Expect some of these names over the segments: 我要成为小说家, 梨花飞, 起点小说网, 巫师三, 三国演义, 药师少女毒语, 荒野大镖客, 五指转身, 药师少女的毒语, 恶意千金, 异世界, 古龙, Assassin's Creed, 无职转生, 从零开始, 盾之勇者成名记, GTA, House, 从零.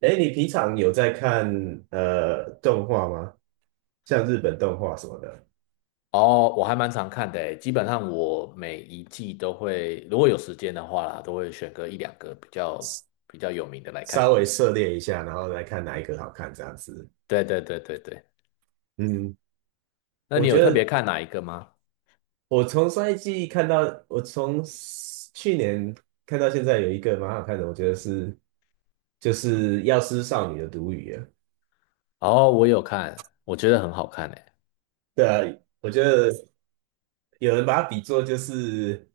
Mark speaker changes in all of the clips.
Speaker 1: 哎，你平常有在看动画吗？像日本动画什么的，
Speaker 2: 哦，我还蛮常看的诶，基本上我每一季都会，如果有时间的话啦，都会选个一两个比较有名的来看。
Speaker 1: 稍微涉猎一下，然后来看哪一个好看这样子。
Speaker 2: 对对对对对，
Speaker 1: 嗯，
Speaker 2: 那
Speaker 1: 我
Speaker 2: 你有
Speaker 1: 觉
Speaker 2: 特别
Speaker 1: 得
Speaker 2: 看哪一个吗？
Speaker 1: 我从上一季看到，我从去年看到现在有一个蛮好看的，我觉得是就是《药师少女的毒语》啊。
Speaker 2: 哦，我有看，我觉得很好看诶。
Speaker 1: 对啊，我觉得有人把它比作就是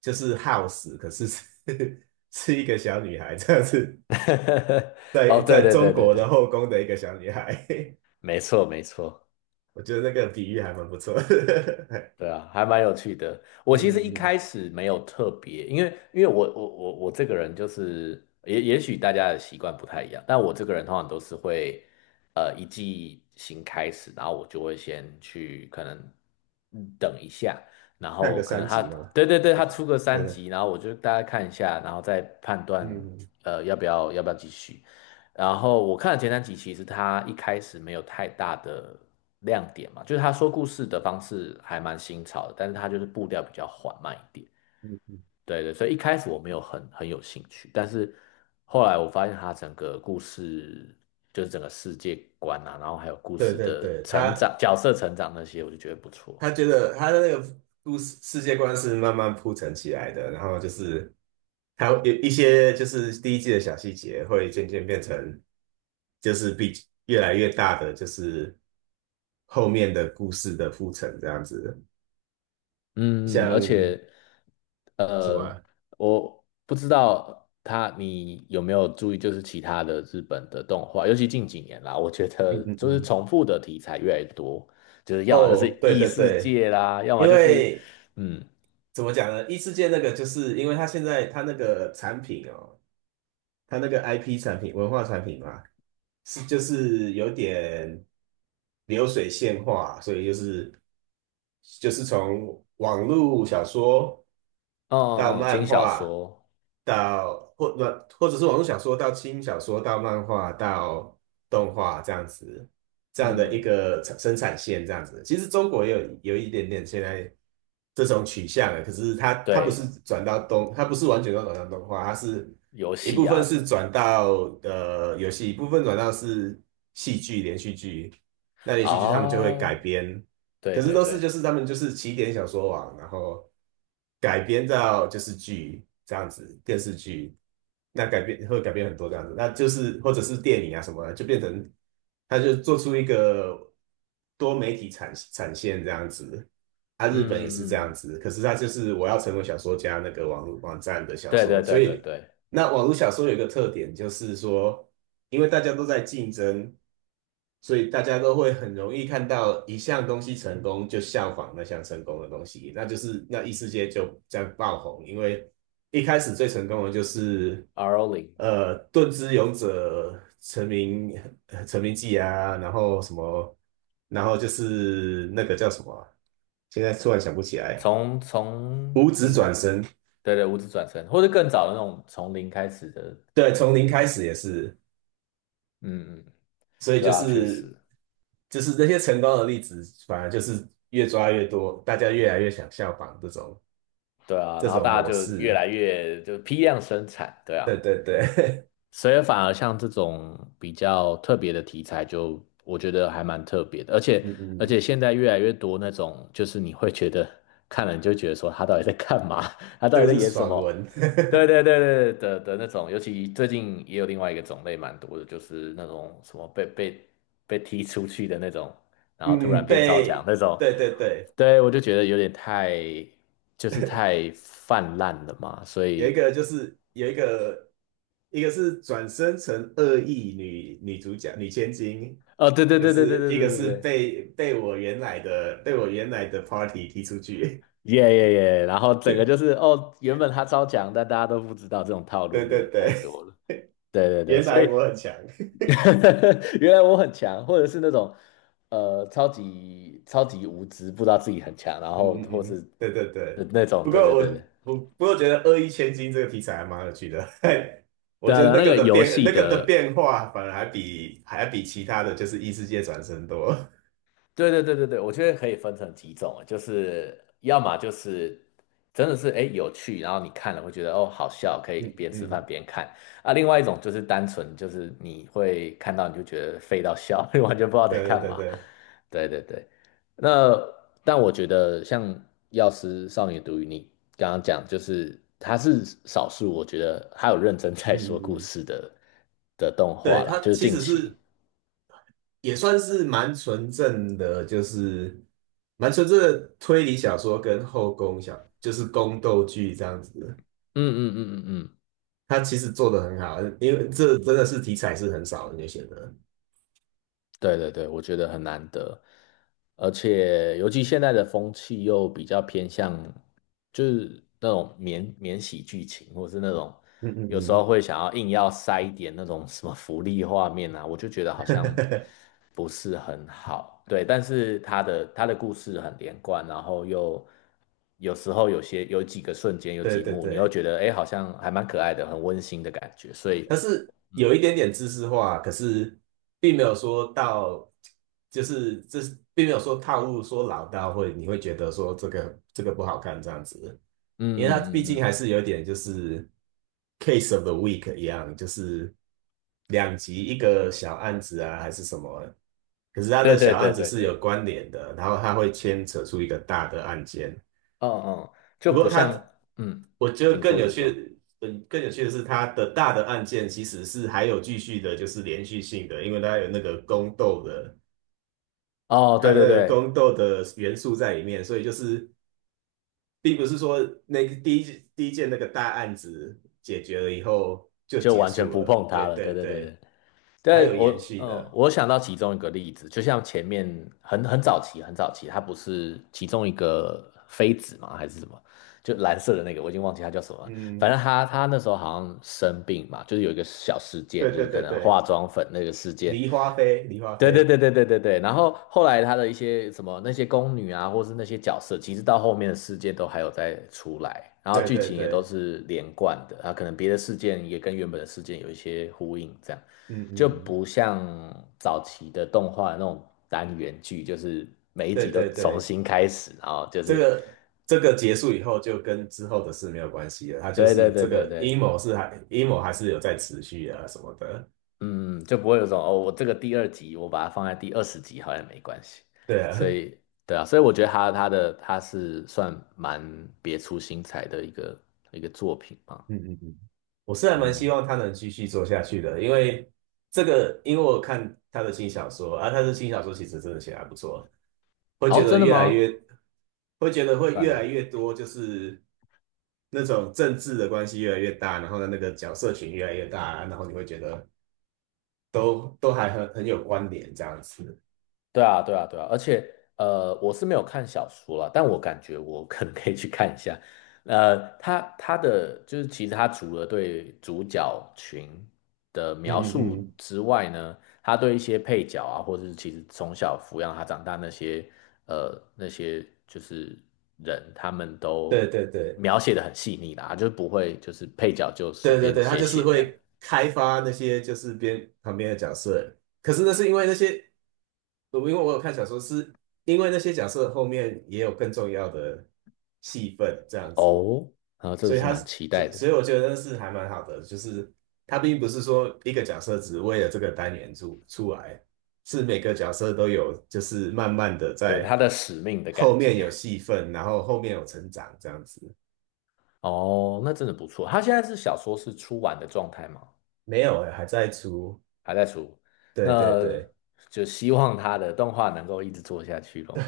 Speaker 1: House，可是是 是一个小女孩这样子，在
Speaker 2: 哦，对
Speaker 1: 在
Speaker 2: 对
Speaker 1: 中
Speaker 2: 对对
Speaker 1: 国的
Speaker 2: 对，
Speaker 1: 后宫的一个小女孩。
Speaker 2: 没错没错。
Speaker 1: 我觉得那个比喻还蛮不错的。
Speaker 2: 对啊，还蛮有趣的。我其实
Speaker 1: 嗯，
Speaker 2: 一
Speaker 1: 嗯
Speaker 2: 开始没有特别，因为我这个人就是也许大家的习惯不太一样，但我这个人通常都是会一季新开始，然后我就会先去可能等一下，然
Speaker 1: 看个
Speaker 2: 后可
Speaker 1: 三
Speaker 2: 能他，
Speaker 1: 集嘛，
Speaker 2: 对对对，
Speaker 1: 我
Speaker 2: 他出个
Speaker 1: 对
Speaker 2: 三
Speaker 1: 对，
Speaker 2: 集，然后我就大概看一下，然后再判断
Speaker 1: 嗯
Speaker 2: 要不要继续。然后我看了前3集，其实他一开始没有太大的亮点嘛，就是他说故事的方式还蛮新潮的，但是他就是步调比较缓慢一点。
Speaker 1: 嗯，
Speaker 2: 对对，所以一开始我没有很有兴趣，但是后来我发现他整个故事就是整个世界观啊，然后还有故
Speaker 1: 对
Speaker 2: 事
Speaker 1: 对
Speaker 2: 的
Speaker 1: 对，
Speaker 2: 成
Speaker 1: 他
Speaker 2: 长、角色成长那些，我就觉得不错。
Speaker 1: 他觉得他的那个故事世界观是慢慢铺陈起来的，然后就是他有一些就是第一季的小细节会渐渐变成就是比越来越大的就是后面的故事的铺陈这样子，
Speaker 2: 嗯，而
Speaker 1: 像
Speaker 2: 且
Speaker 1: 什么
Speaker 2: 呃，
Speaker 1: 啊
Speaker 2: 我不知道你有没有注意，就是其他的日本的动画，尤其近几年啦，我觉
Speaker 1: 嗯
Speaker 2: 得
Speaker 1: 嗯
Speaker 2: 就是
Speaker 1: 嗯，
Speaker 2: 重复的题材越来越多，就是要么就是
Speaker 1: 哦，对
Speaker 2: 异
Speaker 1: 对
Speaker 2: 世
Speaker 1: 对，
Speaker 2: 界啦，要么
Speaker 1: 因
Speaker 2: 就是
Speaker 1: 为。
Speaker 2: 嗯，
Speaker 1: 怎么讲呢？异世界那个就是因为他现在他那个产品哦，他那个 IP 产品、文化产品嘛，是就是有点流水线化，所以就是从网络小说
Speaker 2: 哦
Speaker 1: 到
Speaker 2: 哦，轻
Speaker 1: 漫
Speaker 2: 小
Speaker 1: 画，
Speaker 2: 说，
Speaker 1: 到或者是网络小说到轻小说到漫画到动画这样子，这样的
Speaker 2: 嗯，
Speaker 1: 一
Speaker 2: 嗯
Speaker 1: 个产生产线这样子。其实中国也有一点点现在这种取向了，可是它不
Speaker 2: 对，
Speaker 1: 是转到动，它不是完全都转到动画，它是。
Speaker 2: 游
Speaker 1: 一
Speaker 2: 戏
Speaker 1: 部分
Speaker 2: 啊什
Speaker 1: 是
Speaker 2: 么，
Speaker 1: 转到游戏，一部分转到是戏剧连续剧。那连续剧他们就会改
Speaker 2: 哦，
Speaker 1: 编，
Speaker 2: 对
Speaker 1: 可是
Speaker 2: 对
Speaker 1: 都是就
Speaker 2: 对，
Speaker 1: 是他们就是起点小说网，然后改编到就是剧这样子，电视剧。那改编会改编很多这样子，那就是或者是电影啊什么的，就变成他就做出一个多媒体产线这样子。啊，
Speaker 2: 嗯
Speaker 1: 日本也是这样
Speaker 2: 嗯嗯，
Speaker 1: 子，可是他就是我要成为小说家那个网站的小
Speaker 2: 对
Speaker 1: 说，
Speaker 2: 对
Speaker 1: 所
Speaker 2: 对对
Speaker 1: 以。
Speaker 2: 对
Speaker 1: 那网络小说有一个特点，就是说，因为大家都在竞争，所以大家都会很容易看到一项东西成功，就效仿那项成功的东西，那就是那异世界就这样爆红。因为一开始最成功的就是，
Speaker 2: r o
Speaker 1: 盾之勇者成名记啊，然后什么，然后就是那个叫什么啊现在突然想不起来，
Speaker 2: 从从
Speaker 1: 五指转
Speaker 2: 零，
Speaker 1: 身，
Speaker 2: 对对，无职转生，或者更早的那种从零开始的
Speaker 1: 对，
Speaker 2: 异
Speaker 1: 从
Speaker 2: 世
Speaker 1: 零
Speaker 2: 界
Speaker 1: 开
Speaker 2: 生
Speaker 1: 始
Speaker 2: 产。
Speaker 1: 也是。
Speaker 2: 嗯嗯，
Speaker 1: 所以
Speaker 2: 对
Speaker 1: 就
Speaker 2: 啊，确
Speaker 1: 是
Speaker 2: 实，
Speaker 1: 那些成功的例子，反而就是越抓越多，大家越来越想效仿这种
Speaker 2: 对啊，
Speaker 1: 这
Speaker 2: 然后
Speaker 1: 种
Speaker 2: 大家
Speaker 1: 模
Speaker 2: 就越
Speaker 1: 式。
Speaker 2: 来越就批量生产，对啊，
Speaker 1: 对对对，
Speaker 2: 所以反而像这种比较特别的题材就，我觉得还蛮特别的，而 且
Speaker 1: 嗯嗯，
Speaker 2: 现在越来越多那种，就是你会觉得看了你就觉得说他到底在干嘛，他 到
Speaker 1: 这个
Speaker 2: 底在
Speaker 1: 是
Speaker 2: 演什
Speaker 1: 爽
Speaker 2: 么？
Speaker 1: 文。
Speaker 2: 对 对对对的那种，尤其最近也有另外一个种类蛮多的，就是那种什么被踢出去的那种，然后突
Speaker 1: 嗯
Speaker 2: 然
Speaker 1: 嗯，
Speaker 2: 变超强
Speaker 1: 被
Speaker 2: 那种，
Speaker 1: 对对对，
Speaker 2: 对我就觉得有点太就是太泛滥了嘛，所
Speaker 1: 有一
Speaker 2: 以
Speaker 1: 个就是有一个一个是转生成恶意女主角女千金，
Speaker 2: 哦，对对
Speaker 1: 就
Speaker 2: 对对对
Speaker 1: 是
Speaker 2: 对
Speaker 1: 一
Speaker 2: 对
Speaker 1: 个
Speaker 2: 对
Speaker 1: 是
Speaker 2: 对。
Speaker 1: 被我原来的 party 踢出去。
Speaker 2: 耶耶耶！然后整个就是哦，原本他超强，但大家都不知道这种套 路
Speaker 1: 对
Speaker 2: 有
Speaker 1: 对
Speaker 2: 点太
Speaker 1: 对，
Speaker 2: 多了。对对对，
Speaker 1: 原
Speaker 2: 所
Speaker 1: 来
Speaker 2: 以
Speaker 1: 我很强。
Speaker 2: 原来我很强，或者是那种超级超级无知，不知道自己很强，然
Speaker 1: 嗯
Speaker 2: 后
Speaker 1: 嗯
Speaker 2: 或
Speaker 1: 嗯，
Speaker 2: 是
Speaker 1: 对对
Speaker 2: 那
Speaker 1: 对。
Speaker 2: 那种，
Speaker 1: 不过
Speaker 2: 对对
Speaker 1: 我
Speaker 2: 对对，
Speaker 1: 不不过觉得"恶意千金"这个题材还蛮有趣的，我
Speaker 2: 对啊，
Speaker 1: 觉得
Speaker 2: 对啊
Speaker 1: 那
Speaker 2: 那
Speaker 1: 个
Speaker 2: 个
Speaker 1: 的
Speaker 2: 游
Speaker 1: 变
Speaker 2: 戏
Speaker 1: 那个的
Speaker 2: 的
Speaker 1: 变化反而还比还比其他的就是异世界转生多。
Speaker 2: 对对对对对，我觉得可以分成几种啊，就是要么就是真的是哎有趣，然后你看了会觉得哦好笑，可以
Speaker 1: 嗯
Speaker 2: 边
Speaker 1: 嗯
Speaker 2: 吃饭
Speaker 1: 嗯
Speaker 2: 边看啊；另外一种就是单纯就是你会看到你就觉得废到笑，你完全不知道在
Speaker 1: 对
Speaker 2: 干
Speaker 1: 对对
Speaker 2: 嘛。
Speaker 1: 对，
Speaker 2: 对对对，那但我觉得像《药师少女毒语》，你刚刚讲就是它是少数，我觉得它有认真
Speaker 1: 嗯
Speaker 2: 在说故
Speaker 1: 嗯嗯，
Speaker 2: 事的动
Speaker 1: 对，
Speaker 2: 画啦，
Speaker 1: 它
Speaker 2: 就是
Speaker 1: 其
Speaker 2: 近
Speaker 1: 实
Speaker 2: 期。
Speaker 1: 是也算是蛮纯正的，就是蛮纯正的推理小说跟后宫小就是宫斗剧这样子，
Speaker 2: 嗯嗯嗯嗯嗯。
Speaker 1: 它其实做的很好，因为这真的是题材是很少人就写的。
Speaker 2: 对对对，我觉得很难得，而且尤其现在的风气又比较偏向，就是那种免洗剧情，或是那种
Speaker 1: 嗯
Speaker 2: 有时
Speaker 1: 嗯
Speaker 2: 候会想要硬要塞一点那种什么福利画面啊，我就觉得好像
Speaker 1: 嗯。
Speaker 2: 不是很好。对，但是他的故事很连贯，然后又有时候有几个瞬间有
Speaker 1: 对
Speaker 2: 几
Speaker 1: 对
Speaker 2: 幕，你又
Speaker 1: 对，
Speaker 2: 觉得哎，诶好像还蛮可爱的，很温馨的感觉，所以
Speaker 1: 它是有一点点知识化，可是并没有说到，就是这是并没有说套路说老到会你会觉得说这个这个不好看这样子，
Speaker 2: 嗯
Speaker 1: 因为它毕
Speaker 2: 嗯嗯，
Speaker 1: 竟
Speaker 2: 嗯
Speaker 1: 还是有点就是 case of the week 一样，就是两集一个小案子啊还是什么，可是它
Speaker 2: 对
Speaker 1: 的
Speaker 2: 对
Speaker 1: 小
Speaker 2: 对
Speaker 1: 案子
Speaker 2: 对
Speaker 1: 是有
Speaker 2: 对。
Speaker 1: 关联的，然后它会牵扯出一个大的案件，
Speaker 2: 嗯嗯，就
Speaker 1: 不过
Speaker 2: 不
Speaker 1: 他，
Speaker 2: 像，嗯，
Speaker 1: 我觉得
Speaker 2: 请
Speaker 1: 更
Speaker 2: 说，
Speaker 1: 有
Speaker 2: 请说。
Speaker 1: 趣，嗯，更有趣的是他的大的案件其实是还有继续的，就是连续性的，因为它有那个宫斗的，
Speaker 2: 哦，
Speaker 1: 还
Speaker 2: 对
Speaker 1: 有那
Speaker 2: 对
Speaker 1: 个
Speaker 2: 对，
Speaker 1: 宫斗的元素在里面，所以就是并不是说那个第一件那个大案子解决了以后就
Speaker 2: 就
Speaker 1: 结
Speaker 2: 完全
Speaker 1: 束
Speaker 2: 不
Speaker 1: 了，
Speaker 2: 碰它
Speaker 1: 对
Speaker 2: 了。对
Speaker 1: 对
Speaker 2: 对对
Speaker 1: 对，
Speaker 2: 对，
Speaker 1: 还
Speaker 2: 对，
Speaker 1: 有
Speaker 2: 我，
Speaker 1: 延续的，
Speaker 2: 我想到其中一个例子，就像前面很早期，很早期，它不是其中一个妃子嘛，还是什么？就蓝色的那个，我已经忘记它叫什么了。反正
Speaker 1: 嗯，
Speaker 2: 他那时候好像生病嘛，就是有一个小事件，
Speaker 1: 对
Speaker 2: 就
Speaker 1: 对
Speaker 2: 是可
Speaker 1: 对
Speaker 2: 能化
Speaker 1: 对，
Speaker 2: 妆粉那个事件。
Speaker 1: 梨花飞，梨花
Speaker 2: 对对
Speaker 1: 飞，
Speaker 2: 对对对对对。然后后来他的一些什么那些宫女啊，或是那些角色，其实到后面的事件都还有再出来，然后
Speaker 1: 对
Speaker 2: 剧
Speaker 1: 对
Speaker 2: 情也都
Speaker 1: 对，
Speaker 2: 是连贯的啊，可能别的事件也跟原本的事件有一些呼应，这样。
Speaker 1: 嗯
Speaker 2: 就
Speaker 1: 嗯，
Speaker 2: 不像早期的动画那种单元剧，就是每一
Speaker 1: 对
Speaker 2: 集都
Speaker 1: 对
Speaker 2: 重
Speaker 1: 对。
Speaker 2: 新开始，然后就
Speaker 1: 这
Speaker 2: 是，
Speaker 1: 个这个结束以后，就跟之后的事没有关系了。他就
Speaker 2: 对对
Speaker 1: 是这
Speaker 2: 对对
Speaker 1: 个阴
Speaker 2: 对，
Speaker 1: 谋是还阴谋还是有在持续啊什么的。
Speaker 2: 嗯，就不会有种哦，我这个第2集我把它放在第20集好像也没关系，
Speaker 1: 对啊，
Speaker 2: 所以对啊，所以我觉得他它的它是算蛮别出心裁的一个作品嘛，
Speaker 1: 嗯嗯嗯，我是还蛮希
Speaker 2: 嗯，
Speaker 1: 望他能继续做下去的，因为这个，因为我看他的新小说啊，他的新小说其实真的写得还不错，会
Speaker 2: 哦，
Speaker 1: 觉得
Speaker 2: 真的
Speaker 1: 越来
Speaker 2: 吗？
Speaker 1: 越会觉得会
Speaker 2: 算
Speaker 1: 越来
Speaker 2: 哦。
Speaker 1: 越多，就是那种政治的关系越来越大，然后呢那个角色群越来越大，然后你会觉得都还很有关联这样子。
Speaker 2: 对啊，对啊，对啊，而且我是没有看小说了，但我感觉我可能可以去看一下。他的就是其实他除了对主角群的描
Speaker 1: 嗯嗯
Speaker 2: 述
Speaker 1: 嗯。
Speaker 2: 之外呢，他对一些配角啊，或者是其实从小抚养他长大那些就是人，他们都
Speaker 1: 对对对
Speaker 2: 描写的很细腻啦，就是不会就是配角就随
Speaker 1: 对对
Speaker 2: 便
Speaker 1: 对，他
Speaker 2: 写
Speaker 1: 就是
Speaker 2: 写这样。
Speaker 1: 会开发那些就是边旁边的角色，可是那是因为那些，我因为我有看小说，是因为那些角色后面也有更重要的戏份这样子，
Speaker 2: 哦，啊，这个
Speaker 1: 所以
Speaker 2: 是
Speaker 1: 他
Speaker 2: 蛮
Speaker 1: 是，
Speaker 2: 期待
Speaker 1: 所所以
Speaker 2: 的，
Speaker 1: 我觉得那是还蛮好的，就是他并不是说一个角色只为了这个单元出来，是每个角色都有，就是慢慢的
Speaker 2: 对他
Speaker 1: 在
Speaker 2: 的使命的感
Speaker 1: 后面
Speaker 2: 觉。
Speaker 1: 有戏份，然后后面有成长这样子，
Speaker 2: 哦，那真的不错。他现在是小说是出完的状态吗？
Speaker 1: 没有欸，还在出。
Speaker 2: 还在出，
Speaker 1: 对对
Speaker 2: 那
Speaker 1: 对，
Speaker 2: 就希望他的动画能够一直做下去咯。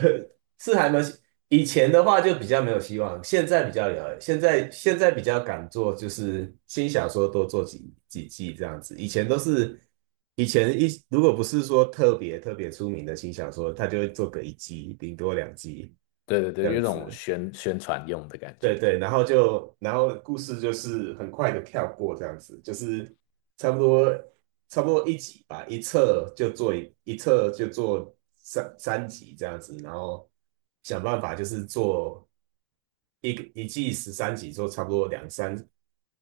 Speaker 1: 是还没有。以前的话就比较没有希望，现在比较有，现在现在比较敢做，就是新小说多做几季这样子。以前都是以前一如果不是说特别特别出名的新小说，他就会做个一季，顶多两季
Speaker 2: 对对
Speaker 1: 这
Speaker 2: 对，有
Speaker 1: 样
Speaker 2: 一种
Speaker 1: 子。
Speaker 2: 宣传用的感觉。
Speaker 1: 对对，然后就然后故事就是很快的跳过这样子，就是差不多差不多一集吧，一册就做一册就做三集这样子，然后想办法就是做一个一季十三集，做差不多两三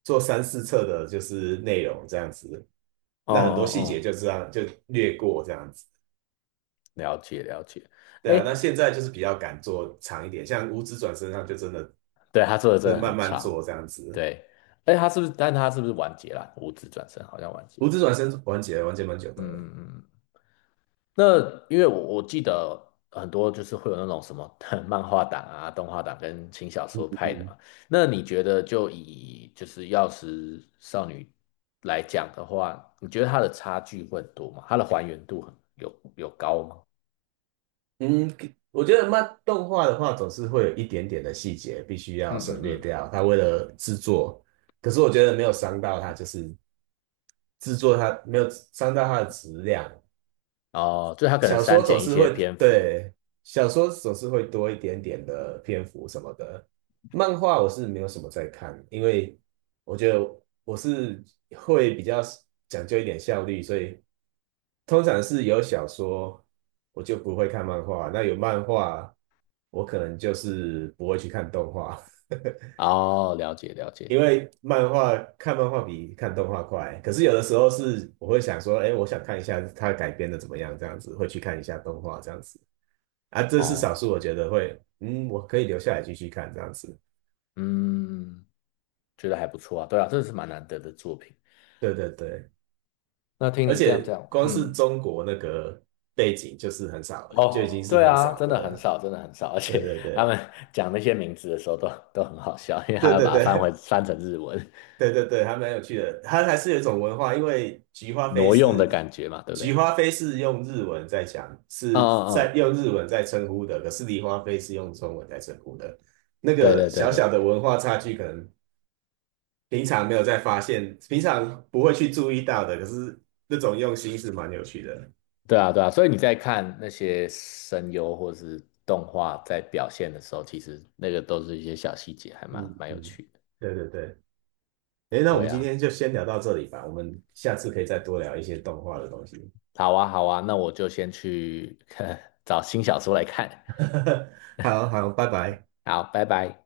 Speaker 1: 做三四册的就是内容这样子，
Speaker 2: 哦
Speaker 1: 那很多
Speaker 2: 哦
Speaker 1: 细节
Speaker 2: 哦，
Speaker 1: 就这样就略过这样子，
Speaker 2: 了解了解。
Speaker 1: 对啊，
Speaker 2: 哎，
Speaker 1: 那现在就是比较敢做长一点，像《五职转身》上就真的
Speaker 2: 对，他做的真
Speaker 1: 就
Speaker 2: 的
Speaker 1: 慢
Speaker 2: 很
Speaker 1: 慢
Speaker 2: 长。
Speaker 1: 做这样子。
Speaker 2: 对，哎，他是不是？但他是不是完结了？五指转身好像完结。
Speaker 1: 胡子转身完结蛮久的
Speaker 2: 嗯
Speaker 1: 了。
Speaker 2: 嗯嗯。那因为我记得很多就是会有那种什么 漫画党啊、动画党跟轻小说派的
Speaker 1: 嗯，
Speaker 2: 嘛。那你觉得就是《药师少女》来讲的话，你觉得它的差距会很多吗？它的还原度很有高吗？
Speaker 1: 嗯，我觉得漫动画的话，总是会有一点点的细节必须要
Speaker 2: 嗯
Speaker 1: 省
Speaker 2: 嗯
Speaker 1: 略
Speaker 2: 嗯。
Speaker 1: 掉。他为了制作，可是我觉得没有伤到他，就是制作他没有伤到他的质量。
Speaker 2: 哦，就它可能
Speaker 1: 小说
Speaker 2: 删
Speaker 1: 总
Speaker 2: 减一
Speaker 1: 是
Speaker 2: 些
Speaker 1: 会，
Speaker 2: 篇幅。
Speaker 1: 对，小说总是会多一点点的篇幅什么的。漫画我是没有什么在看，因为我觉得我是会比较讲究一点效率，所以通常是有小说我就不会看漫画，那有漫画我可能就是不会去看动画，
Speaker 2: 哦，了解了解。
Speaker 1: 因为漫画看漫画比看动画快。可是有的时候是我会想说，哎，我想看一下它改编的怎么样，这样子会去看一下动画这样子。啊，这是少
Speaker 2: 哦，
Speaker 1: 数我觉得会，嗯，我可以留下来继续看这样子。
Speaker 2: 嗯，觉得还不错啊。对啊，这是蛮难得的作品。
Speaker 1: 对对对，
Speaker 2: 那听
Speaker 1: 而
Speaker 2: 你这样
Speaker 1: 且
Speaker 2: 讲，
Speaker 1: 光是
Speaker 2: 嗯。
Speaker 1: 中国那个背景就是很少了，就
Speaker 2: 哦，
Speaker 1: 已经是
Speaker 2: 对
Speaker 1: 很
Speaker 2: 啊，
Speaker 1: 少
Speaker 2: 真
Speaker 1: 的
Speaker 2: 的很
Speaker 1: 了。
Speaker 2: 少，真的很少，而
Speaker 1: 对
Speaker 2: 且
Speaker 1: 对
Speaker 2: 他
Speaker 1: 对
Speaker 2: 们讲那些名字的时候都很好笑，因为他
Speaker 1: 对
Speaker 2: 要
Speaker 1: 对
Speaker 2: 把它
Speaker 1: 对
Speaker 2: 翻成日文，
Speaker 1: 对对对，还蛮有趣的。它还是有一种文化，因为菊花飞
Speaker 2: 挪用的
Speaker 1: 是
Speaker 2: 感觉嘛，对不对？
Speaker 1: 用日文在讲，
Speaker 2: 嗯
Speaker 1: 是
Speaker 2: 嗯
Speaker 1: 在
Speaker 2: 嗯，
Speaker 1: 用日文在称呼的，可是梨花飞是用中文在称呼的。那
Speaker 2: 对
Speaker 1: 个
Speaker 2: 对对
Speaker 1: 小
Speaker 2: 对
Speaker 1: 小
Speaker 2: 对，
Speaker 1: 的文化差距，可能平常没有再发现，平常不会去注意到的，可是那种用心是蛮有趣的。
Speaker 2: 对啊对啊，所以你在看那些声优或是动画在表现的时候，其实那个都是一些小细节，还
Speaker 1: 嗯
Speaker 2: 蛮有
Speaker 1: 嗯，
Speaker 2: 趣的。
Speaker 1: 对对对。诶，那我们
Speaker 2: 对
Speaker 1: 今
Speaker 2: 啊，
Speaker 1: 天就先聊到这里吧，我们下次可以再多聊一些动画的东西。
Speaker 2: 好啊好啊，那我就先去 找新小说来看，
Speaker 1: 好好，拜拜。
Speaker 2: 好，拜拜。